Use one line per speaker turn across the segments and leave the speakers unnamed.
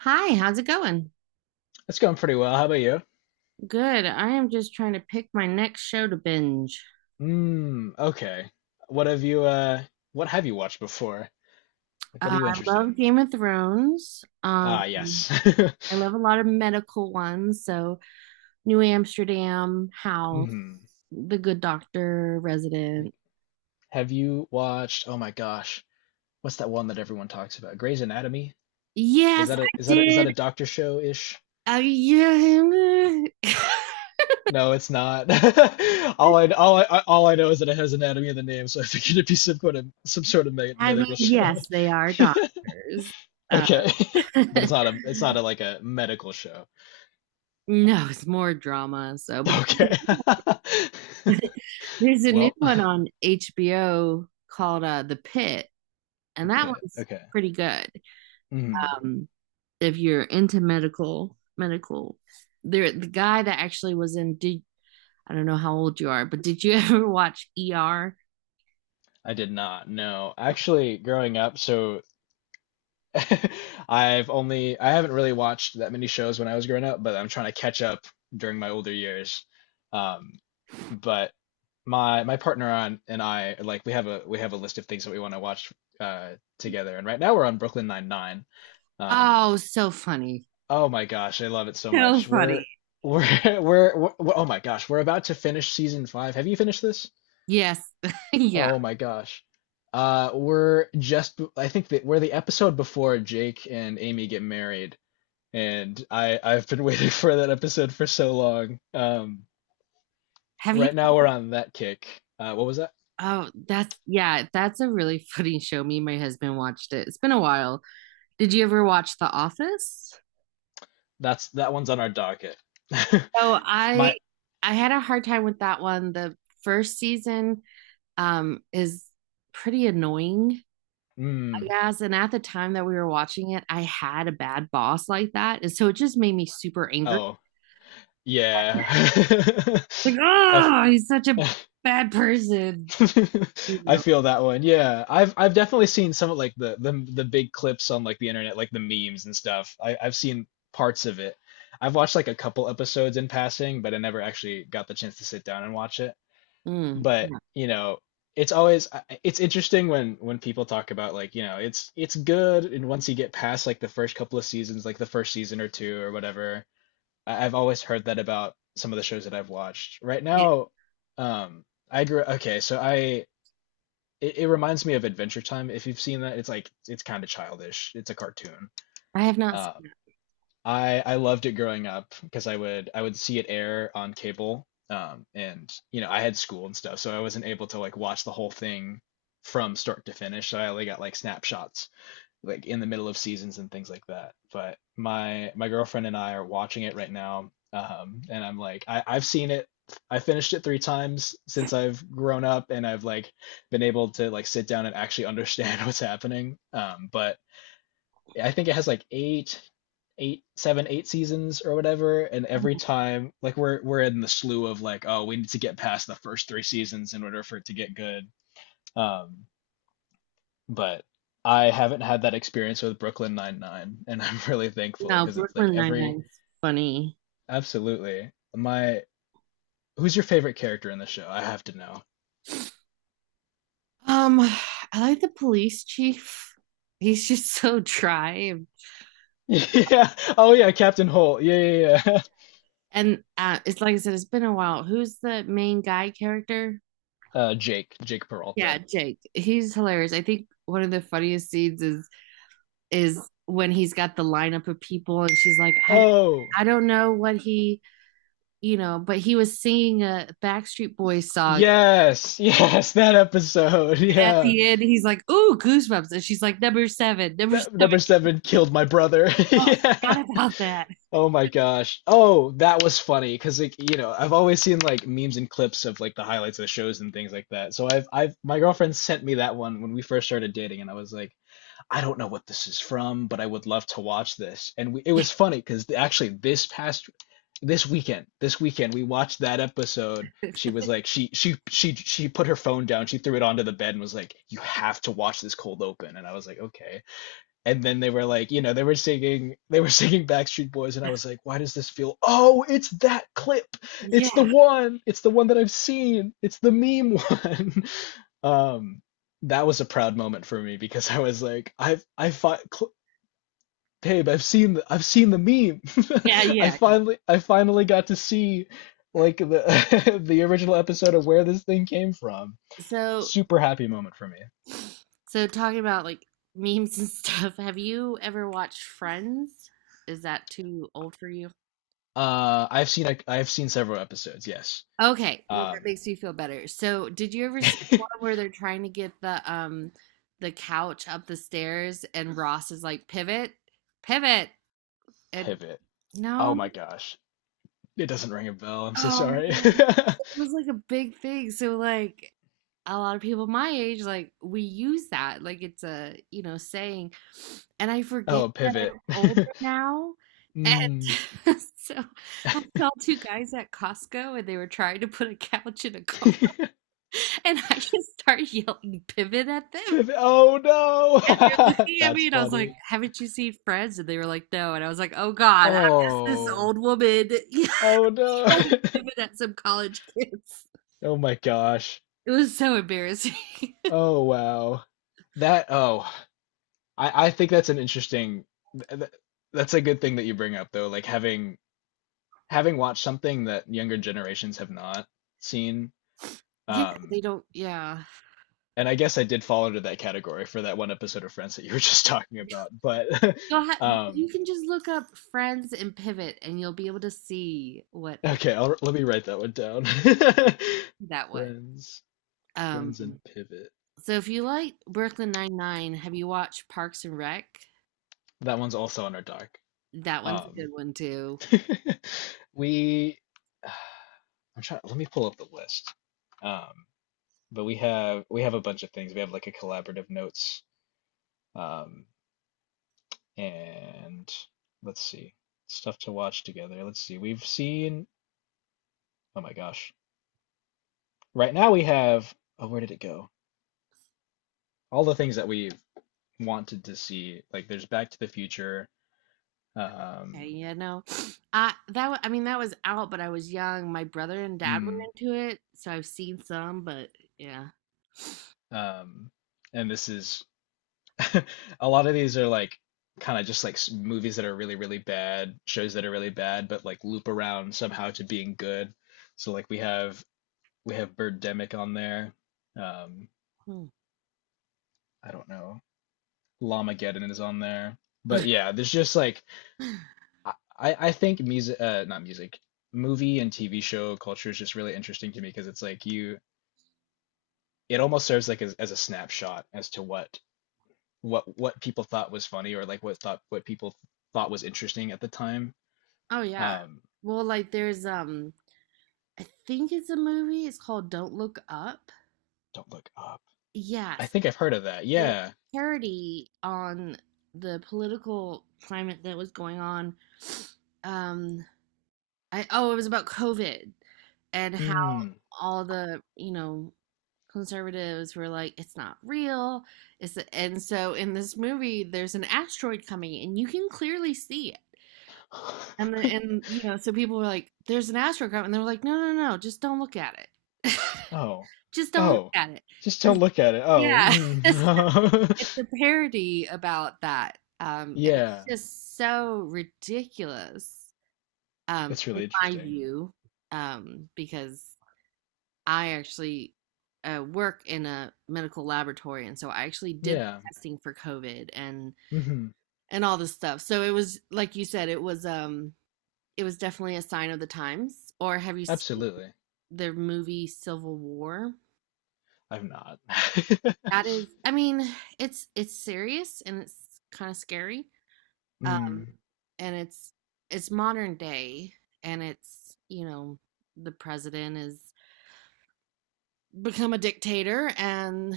Hi, how's it going?
It's going pretty well. How about you?
Good. I am just trying to pick my next show to binge.
Mm, okay. What have you watched before? Like what are you
I
interested in?
love Game of Thrones.
Ah, yes.
I love a lot of medical ones, so New Amsterdam, House,
Hmm.
The Good Doctor,
Like
Resident.
have you watched, oh my gosh, what's that one that everyone talks about? Grey's Anatomy? Is
Yes,
that a
I
is that a, is that a
did.
doctor show-ish?
Yeah.
No, it's not. All I know is that it has anatomy in the name, so I figured it'd be some kind of some sort of me
I mean,
medical show.
yes, they are doctors. Uh,
Okay. But it's not a like a medical show.
no, it's more drama. So, but
Okay.
there's a new
Well,
one on HBO called The Pitt.
the
And that
pit.
one's
Okay.
pretty good.
Hmm.
Um, if you're into medical, there the guy that actually was in. Did I don't know how old you are, but did you ever watch ER?
I did not know. Actually, growing up, so I haven't really watched that many shows when I was growing up, but I'm trying to catch up during my older years. Um, but my partner on and I, like, we have a list of things that we want to watch together, and right now we're on Brooklyn Nine-Nine. Um,
Oh, so funny.
Oh my gosh, I love it so
So
much.
funny.
We're we're, we oh my gosh, we're about to finish season five. Have you finished this?
Yes, yeah.
Oh my gosh. We're just, I think that we're the episode before Jake and Amy get married, and I've been waiting for that episode for so long.
Have you?
Right now we're on that kick. What was that?
Oh, that's yeah. That's a really funny show. Me and my husband watched it. It's been a while. Did you ever watch The Office?
That's that one's on our docket.
Oh, I
My
I had a hard time with that one. The first season is pretty annoying.
mm,
Yes, and at the time that we were watching it, I had a bad boss like that, and so it just made me super angry.
oh yeah.
Like,
I
oh, he's such a bad person, you
I
know.
feel that one. Yeah, I've definitely seen some of, like, the the big clips on, like, the internet, like the memes and stuff. I've seen parts of it. I've watched like a couple episodes in passing, but I never actually got the chance to sit down and watch it.
Mm,
But,
yeah,
you know, it's always it's interesting when people talk about, like, you know, it's good and once you get past, like, the first couple of seasons, like the first season or two or whatever. I've always heard that about some of the shows that I've watched. Right
yeah.
now, um I grew, okay, so I it reminds me of Adventure Time. If you've seen that, it's like it's kind of childish. It's a cartoon.
I have not seen
Um,
that.
I loved it growing up because I would see it air on cable. And you know, I had school and stuff, so I wasn't able to, like, watch the whole thing from start to finish. So I only got, like, snapshots like in the middle of seasons and things like that. But my girlfriend and I are watching it right now, and I'm like, I've seen it. I finished it three times since I've grown up, and I've, like, been able to, like, sit down and actually understand what's happening. But I think it has like eight seasons or whatever, and every time, like, we're in the slew of, like, oh, we need to get past the first three seasons in order for it to get good. Um, but I haven't had that experience with Brooklyn Nine-Nine, and I'm really thankful
No,
because it's like
Brooklyn Nine
every
Nine's funny.
absolutely my who's your favorite character in the show? I have to know.
I like the police chief. He's just so dry,
Yeah. Oh yeah, Captain Holt. Yeah, yeah, yeah.
and it's like I said, it's been a while. Who's the main guy character?
Jake
Yeah,
Peralta.
Jake. He's hilarious. I think one of the funniest scenes is when he's got the lineup of people and she's like,
Oh,
I don't know what he, you know, but he was singing a Backstreet Boys song.
yes, yes, that episode.
And at
Yeah.
the end, he's like, ooh, goosebumps. And she's like, number seven, number
That
seven.
number seven killed my brother.
Oh, I
Yeah.
forgot about that.
Oh my gosh. Oh, that was funny because, like, you know, I've always seen like memes and clips of, like, the highlights of the shows and things like that. So I've my girlfriend sent me that one when we first started dating and I was like, I don't know what this is from, but I would love to watch this. And we it was funny because actually this weekend we watched that episode. She was like, she put her phone down, she threw it onto the bed and was like, "You have to watch this cold open." And I was like, "Okay." And then they were like, you know, they were singing, they were singing Backstreet Boys, and I was like, why does this feel? Oh, it's that clip. It's the
yeah.
one. It's the one that I've seen. It's the meme one. Um, that was a proud moment for me because I was like, I've I fi- cl- babe, I've seen the meme.
Yeah. Yeah. Yeah.
I finally got to see, like, the the original episode of where this thing came from.
So,
Super happy moment for me.
so, talking about like memes and stuff, have you ever watched Friends? Is that too old for you?
I've seen several episodes. Yes.
Okay, well that
Um.
makes me feel better. So, did you ever see the one where they're trying to get the couch up the stairs and Ross is like, "Pivot, pivot." And
Pivot. Oh
no.
my gosh. It doesn't ring a bell. I'm so
Oh
sorry.
man. It was like a big thing. So like a lot of people my age like we use that like it's a, you know, saying. And I forget
Oh,
that
pivot.
I'm older now.
Mm.
And so I saw two guys at Costco and they were trying to put a couch in a car. And I just start yelling pivot at them.
Pivot. Oh
They're
no.
looking at
That's
me and I was like,
funny.
haven't you seen Friends? And they were like, no. And I was like, oh God, I'm just this
Oh.
old woman yelling
Oh no.
pivot at some college kids.
Oh my gosh.
It was so embarrassing.
Oh wow. That oh. I think that's an interesting th th that's a good thing that you bring up though, like having watched something that younger generations have not seen.
yeah,
Um
they don't, yeah.
and I guess I did fall into that category for that one episode of Friends that you were just talking about. But
You'll ha- you
um,
can just look up Friends and Pivot and you'll be able to see what I
okay, let me write that one down.
that was.
Friends,
Um,
Friends, and Pivot.
so if you like Brooklyn Nine Nine, have you watched Parks and Rec?
That one's also on our doc.
That one's a good
Um,
one too.
we, I'm trying. Let me pull up the list. Um, but we have a bunch of things. We have like a collaborative notes. Um, and let's see, stuff to watch together. Let's see. We've seen. Oh my gosh. Right now we have, oh, where did it go? All the things that we wanted to see. Like there's Back to the Future.
Okay,
Um,
yeah, no. I mean that was out, but I was young. My brother and dad were
mm,
into it, so I've seen some, but yeah.
um, and this is a lot of these are like kind of just like movies that are really, really bad, shows that are really bad, but like loop around somehow to being good. So like we have Birdemic on there. Um,
Hmm.
I don't know. Llamageddon is on there. But yeah, there's just like I think music, not music, movie and TV show culture is just really interesting to me because it's like it almost serves like as a snapshot as to what people thought was funny or like what people thought was interesting at the time.
Oh yeah.
Um,
Well, like there's I think it's a movie. It's called Don't Look Up.
don't look up. I
Yes.
think I've heard of that.
And it's
Yeah.
a parody on the political climate that was going on. Um, I oh, it was about COVID and how
Mm.
all the, you know, conservatives were like, it's not real. It's a, and so in this movie, there's an asteroid coming, and you can clearly see it. And then, and you know, so people were like, "There's an asteroid coming," and they were like, "No, no, no, just don't look at it.
Oh.
just don't look
Oh.
at it."
Just
And
don't look at it. Oh.
yeah, it's
Mm.
a parody about that, and it's
Yeah.
just so ridiculous,
That's
in
really
my
interesting.
view, because I actually work in a medical laboratory, and so I actually did the
Yeah.
testing for COVID and
Hmm.
all this stuff. So it was like you said, it was definitely a sign of the times. Or have you seen
Absolutely.
the movie Civil War?
I've not.
That is, I mean, it's serious and it's kind of scary. Um,
Mm,
and it's modern day, and it's you know the president is become a dictator and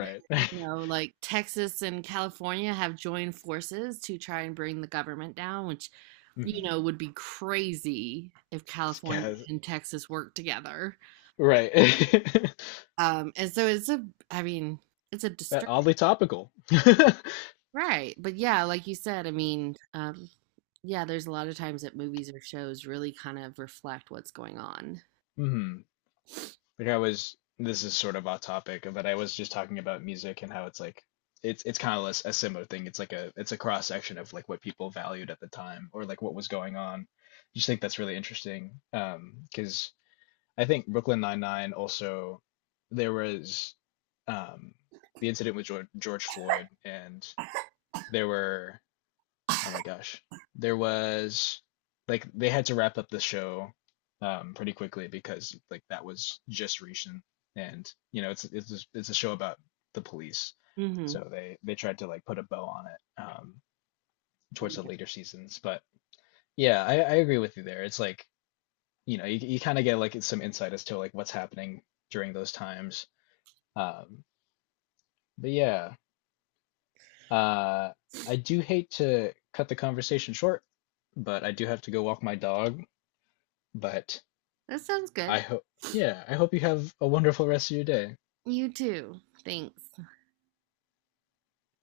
they, you know, like Texas and California have joined forces to try and bring the government down, which, you
Mhm.
know, would be crazy if California
Yes,
and Texas worked together.
right.
And so it's a, I mean, it's a
That
disturbing,
oddly topical.
right? But yeah, like you said, I mean, yeah, there's a lot of times that movies or shows really kind of reflect what's going on.
Hmm. Like I was, this is sort of off topic, but I was just talking about music and how it's like, it's kind of a similar thing. It's like a it's a cross section of like what people valued at the time or like what was going on. Just think that's really interesting. Because I think Brooklyn Nine-Nine also there was um the incident with George Floyd and there were oh my gosh. There was like they had to wrap up the show pretty quickly because like that was just recent and you know it's a show about the police.
Mm-hmm.
So they tried to like put a bow on it towards the
Yeah,
later seasons. But yeah, I agree with you there. It's like, you know, you kind of get like some insight as to like what's happening during those times. Um, but yeah, uh I do hate to cut the conversation short, but I do have to go walk my dog. But
that sounds good.
I hope, yeah, I hope you have a wonderful rest of your day.
You too. Thanks.